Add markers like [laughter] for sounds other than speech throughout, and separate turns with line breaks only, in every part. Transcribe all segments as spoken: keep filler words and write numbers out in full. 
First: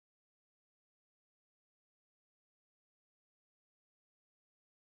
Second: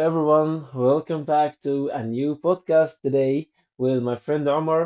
everyone. Welcome back to a new podcast today with my friend Omar.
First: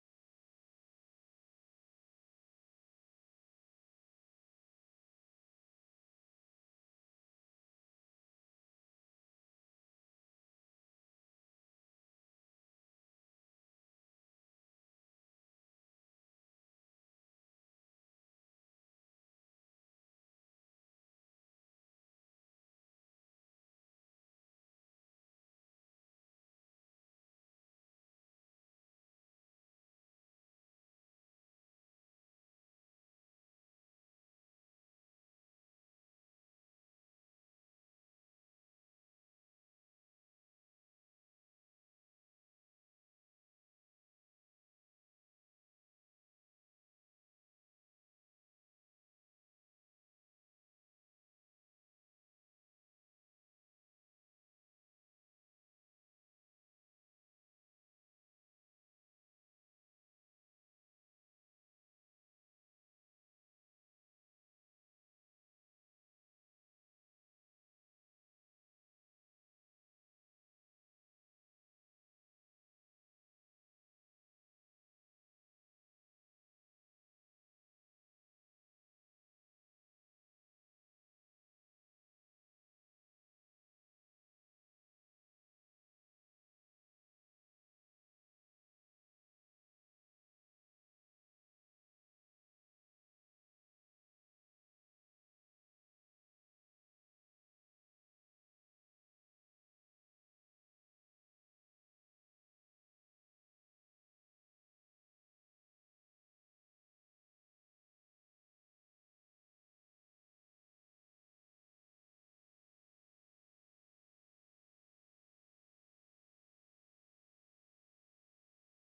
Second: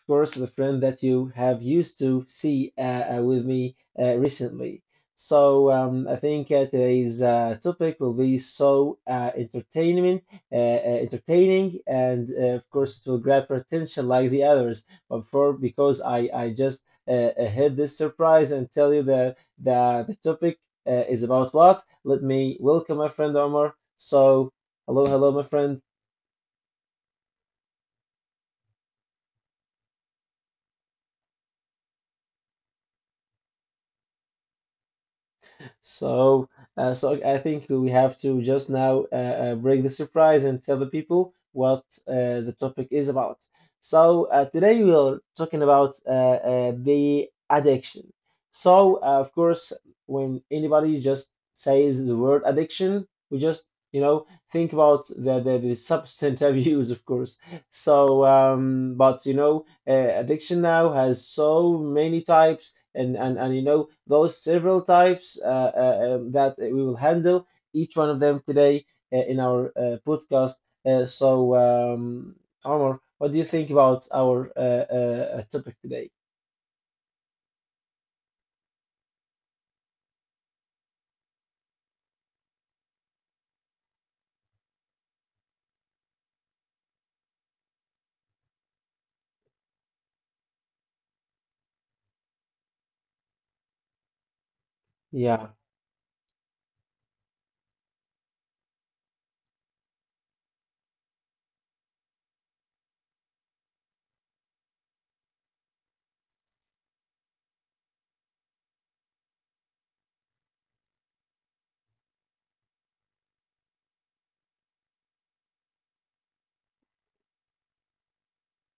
Of course, the friend that you have used to see uh, uh, with me uh, recently. So, um, I think uh, today's uh, topic will be so uh, entertainment, uh, uh, entertaining, and uh, of course, it will grab your attention like the others. But for because I, I just uh, uh, hid this surprise and tell you that the, the topic uh, is about what, let me welcome my friend Omar. So hello, hello, my friend. So uh, so I think we have to just now uh, uh, break the surprise and tell the people what uh, the topic is about. So uh, today we are talking about uh, uh, the addiction. So uh, of course, when anybody just says the word addiction, we just you know think about the the, the substance abuse, [laughs] of course. So um, but you know uh, addiction now has so many types and and and you know those several types uh, uh, um, that we will handle each one of them today uh, in our uh, podcast. Uh, so, um, Omar, what do you think about our uh, uh, uh, topic today? Yeah,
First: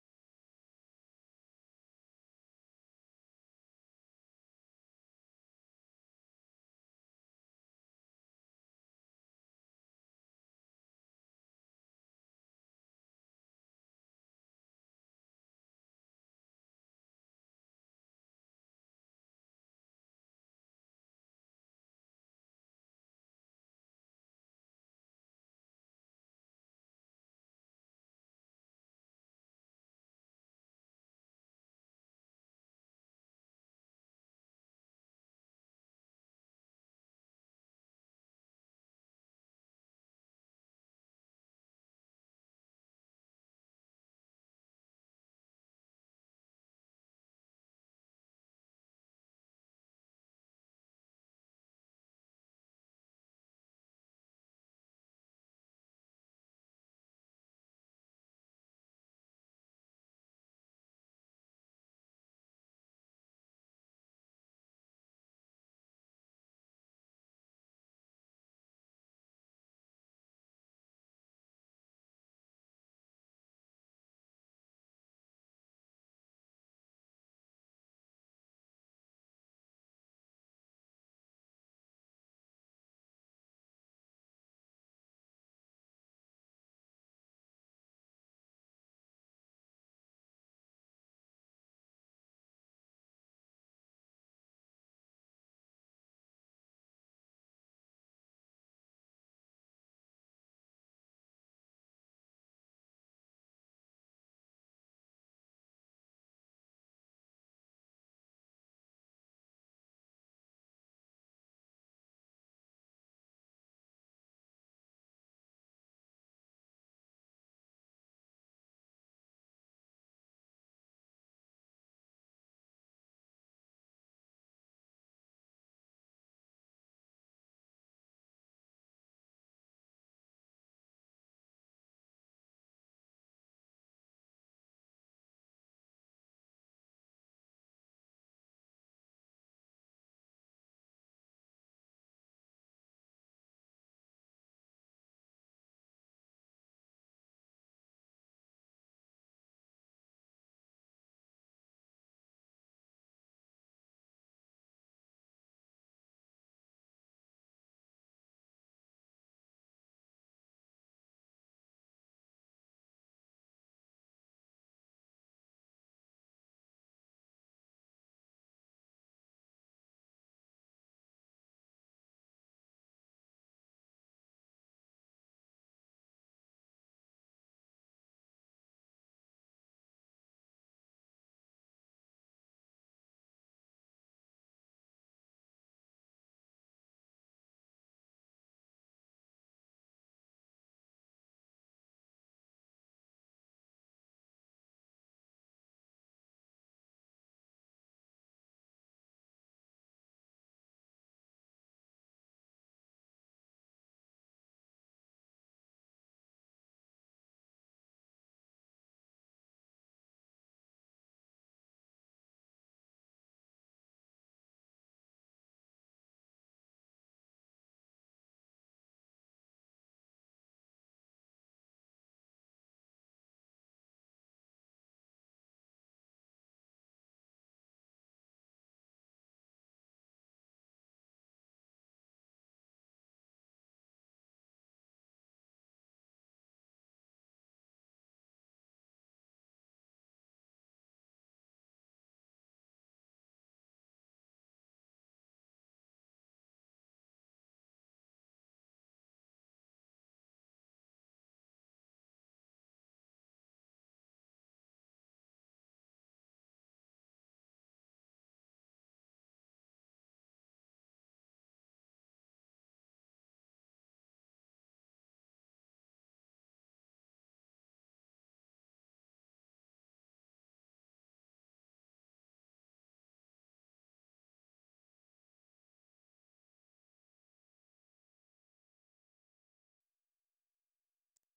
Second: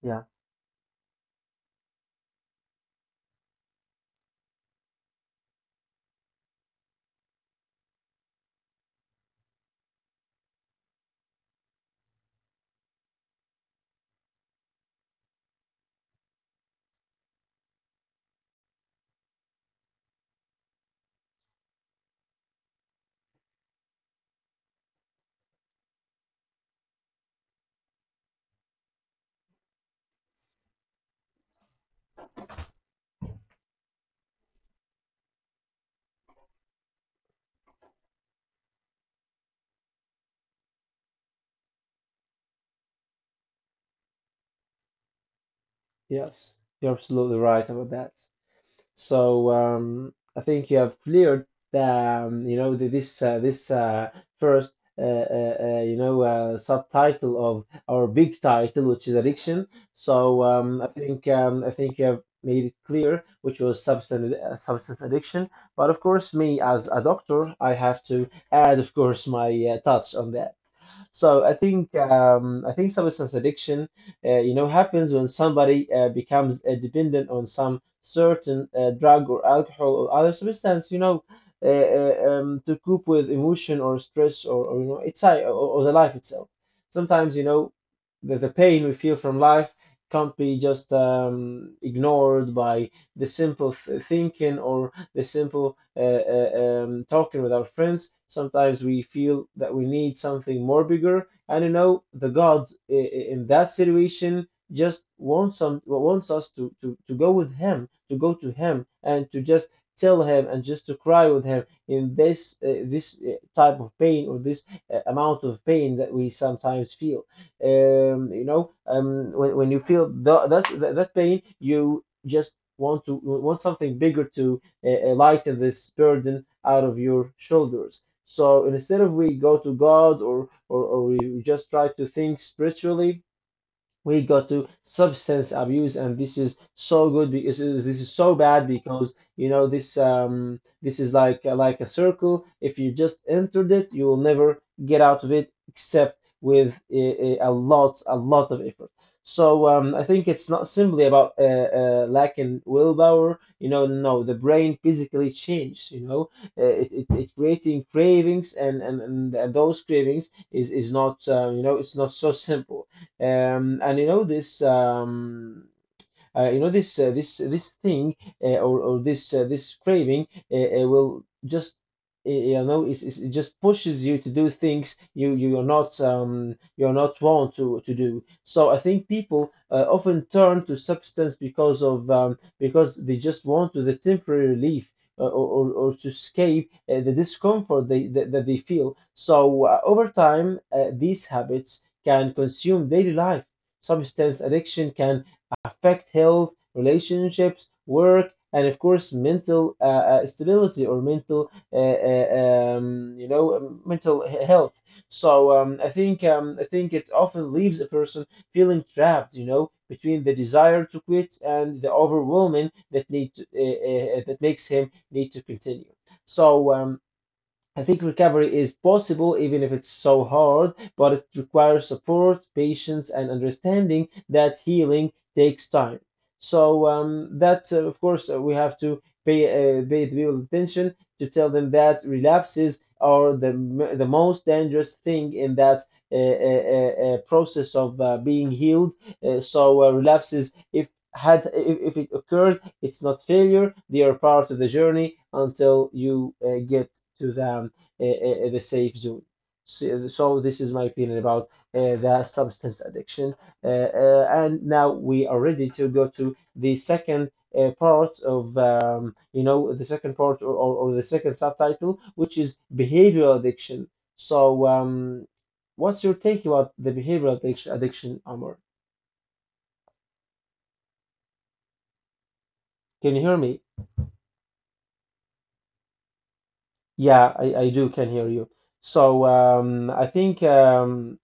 yeah, yes, you're absolutely right about that. So um, I think you have cleared the um, you know the, this uh, this uh, first uh, uh, uh, you know uh, subtitle of our big title, which is addiction. So um, I think um, I think you have made it clear, which was substance uh, substance addiction. But of course, me as a doctor, I have to add, of course, my uh, touch on that. So I think um, I think substance addiction, uh, you know, happens when somebody uh, becomes uh, dependent on some certain uh, drug or alcohol or other substance, you know, uh, uh, um, to cope with emotion or stress or, or you know, it's or, or the life itself. Sometimes, you know, the, the pain we feel from life can't be just um, ignored by the simple th thinking or the simple uh, uh, um, talking with our friends. Sometimes we feel that we need something more bigger, and you know the God i- i- in that situation just wants some wants us to, to to go with Him, to go to Him, and to just tell Him and just to cry with Him in this uh, this uh, type of pain or this uh, amount of pain that we sometimes feel. Um, you know, um, when when you feel th- that's, that that pain, you just want to want something bigger to uh, lighten this burden out of your shoulders. So instead of we go to God or, or, or we just try to think spiritually, we go to substance abuse, and this is so good because this is so bad, because you know this um this is like like a circle. If you just entered it, you will never get out of it except with a, a a lot a lot of effort. so um, I think it's not simply about uh, uh, lack in willpower, you know. No, the brain physically changes, you know. Uh, it, it, it creating cravings, and, and and those cravings is is not um, you know, it's not so simple. Um, and you know this um, uh, you know this uh, this this thing uh, or or this uh, this craving uh, uh, will just uh, you know, it's, it's, it just pushes you to do things you you are not um you're not want to to do. So I think people uh, often turn to substance because of um, because they just want to, the temporary relief uh, or, or, or to escape uh, the discomfort they, that, that they feel. So uh, over time, uh, these habits can consume daily life. Substance addiction can affect health, relationships, work, and of course mental uh, uh, stability or mental, uh, uh, um, you know, um, mental he- health. So um, I think um, I think it often leaves a person feeling trapped, you know, between the desire to quit and the overwhelming that need to, uh, uh, that makes him need to continue. So um, I think recovery is possible, even if it's so hard, but it requires support, patience, and understanding that healing takes time. So um, that, uh, of course, uh, we have to pay uh, pay the people attention to tell them that relapses are the m- the most dangerous thing in that uh, uh, uh, uh, process of uh, being healed. Uh, so uh, relapses, if had if, if it occurred, it's not failure. They are part of the journey until you uh, get to the um, uh, uh, the safe zone. So, so this is my opinion about uh, the substance addiction. Uh, uh, and now we are ready to go to the second uh, part of um, you know, the second part or, or, or the second subtitle, which is behavioral addiction. So um, what's your take about the behavioral addic- addiction, Amor? Can you hear me? Yeah, I, I do can hear you. So um, I think um,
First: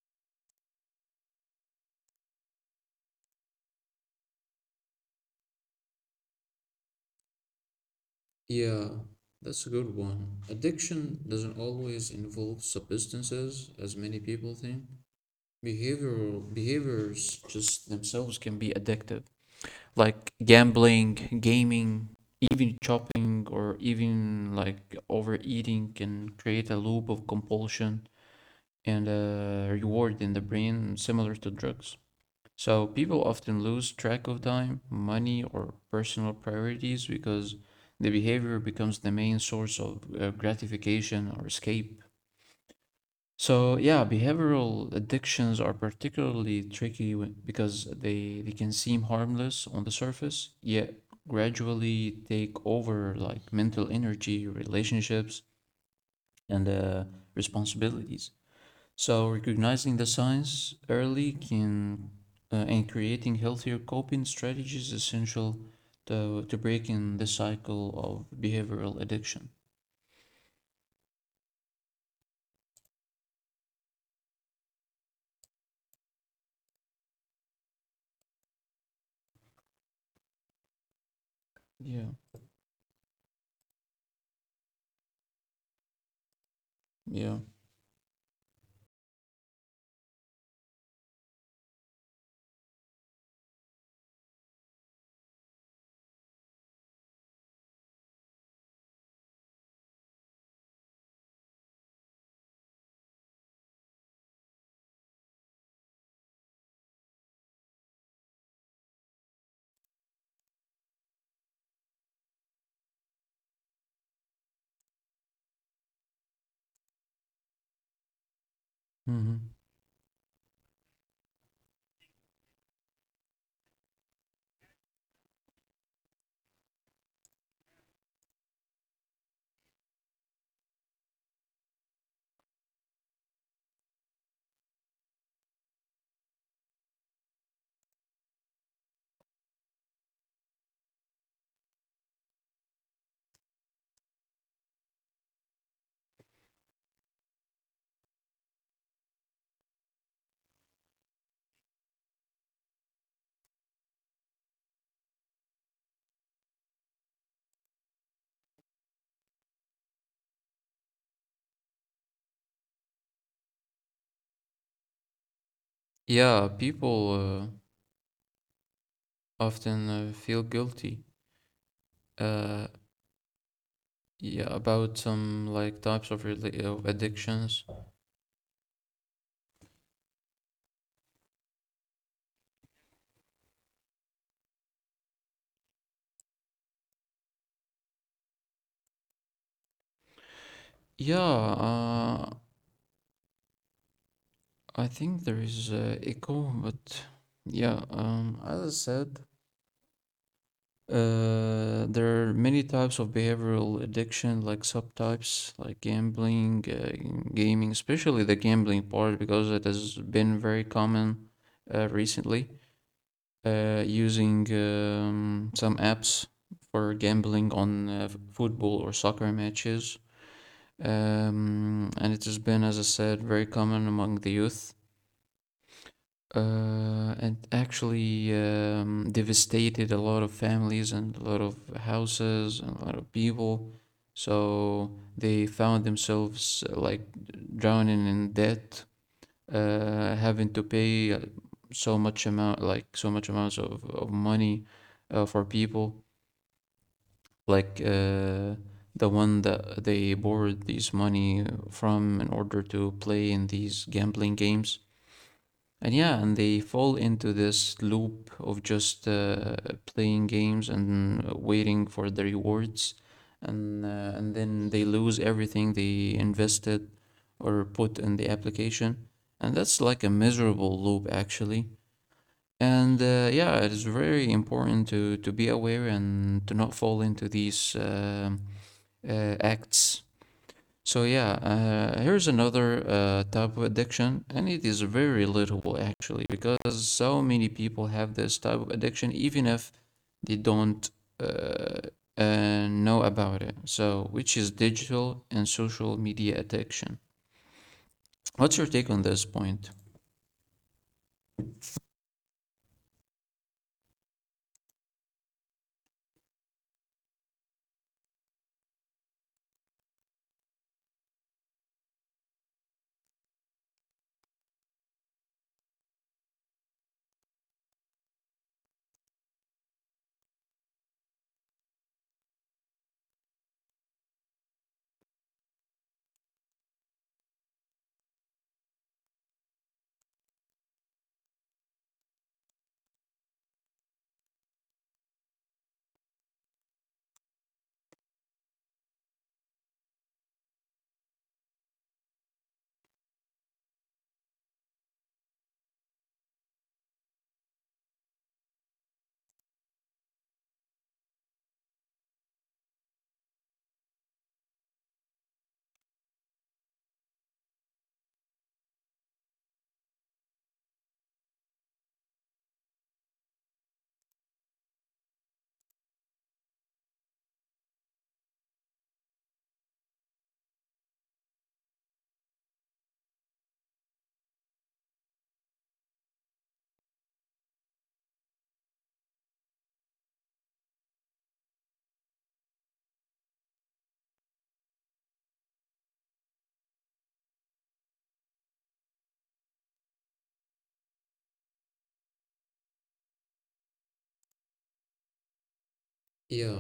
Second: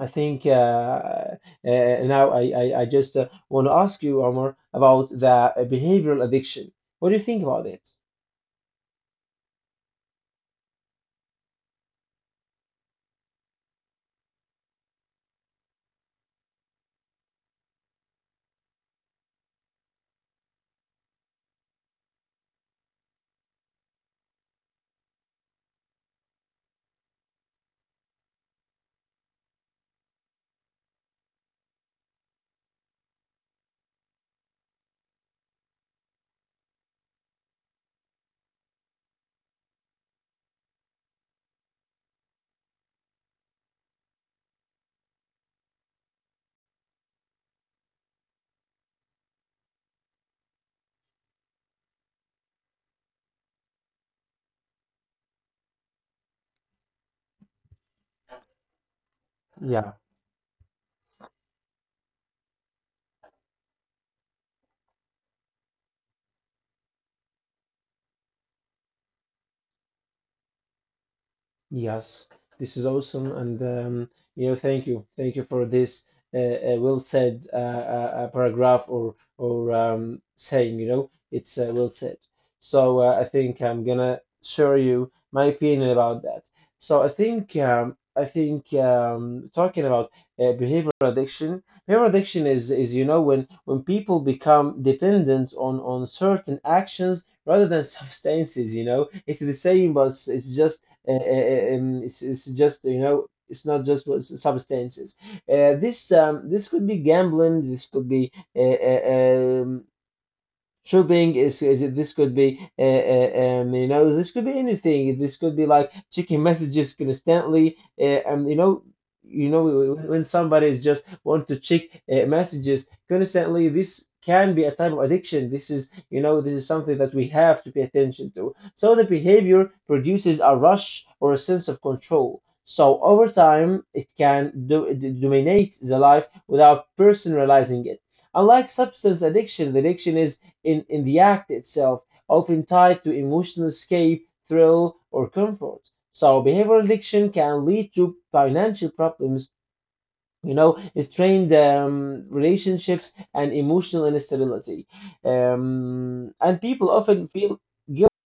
I think uh, uh, Now, I, I, I just uh, want to ask you, Omar, about the uh, behavioral addiction. What do you think about it?
Yeah, that's a good one. Addiction doesn't always involve substances, as many people think. Behavioral behaviors just themselves can be addictive, like gambling, gaming, even shopping, or even like overeating can create a loop of compulsion and uh, reward in the brain, similar to drugs. So people often lose track of time, money, or personal priorities because the behavior becomes the main source of uh, gratification or escape. So yeah, behavioral addictions are particularly tricky when- because they, they can seem harmless on the surface, yet gradually take over like mental energy, relationships, and uh, responsibilities. So
Yeah.
recognizing the signs early can uh, and creating healthier coping strategies is essential to to breaking the cycle of behavioral addiction.
Yes, this is awesome, and um, you know, thank you, thank you for this uh, uh, well said uh, uh, uh, paragraph or or um, saying. You know, it's uh, well
Yeah,
said. So uh, I think I'm gonna share you my opinion about that. So I
yeah,
think um, I think um, talking about uh, behavior addiction, behavioral addiction is is you know, when when people become dependent on on certain actions rather than substances. You know, it's the same, but it's it's just uh, uh, um, it's, it's just, you know, it's not just what substances. Uh, this um, this could be gambling, this could be uh, uh, shopping is, is- this could be uh, uh, um, you know, this could be anything. This could be like checking messages constantly. Uh, um, you know you
hmm,
know when when somebody is just want to check uh, messages constantly, this can be a type of addiction. This is, you know, this is something that we have to pay attention to. So the behavior produces a rush or a sense of control. So over time, it can do, d- dominate the life without person realizing it. Unlike substance addiction, the addiction is in, in the act itself, often tied to emotional escape, thrill, or comfort. So behavioral addiction can lead to financial problems, you know, strained um, relationships, and emotional instability. Um, and people often feel guilty
yeah. People uh, often uh, feel guilty. Uh, yeah, about some like types of rela- of addictions. Yeah, uh, I think there is uh, echo, but yeah, um, as I said, Uh, there are many types of behavioral addiction, like subtypes, like gambling, uh, gaming, especially the gambling part, because it has been very common uh, recently. Uh, using um, some apps for gambling on uh, f- football or soccer matches. Um, and it has been, as I said, very common among the youth. Uh, and actually um, devastated a lot of families and a lot of houses and a lot of people. So they found themselves uh, like drowning in debt, uh, having to pay uh, so much amount, like so much amounts of, of money uh, for people. Like uh, the one that they borrowed this money from in order to play in these gambling games and yeah, and they fall into this loop of just uh, playing games and waiting for the rewards, and uh, and then they lose everything they invested or put in the application, and that's like a miserable loop actually. And uh, yeah, it is very important to to be aware and to not fall into these um uh, acts. So yeah, uh, here's another uh, type of addiction, and it is very relatable actually, because so many people have this type of addiction, even if they don't uh, uh, know about it. So, which is digital and social media addiction. What's your take on this point? Yeah.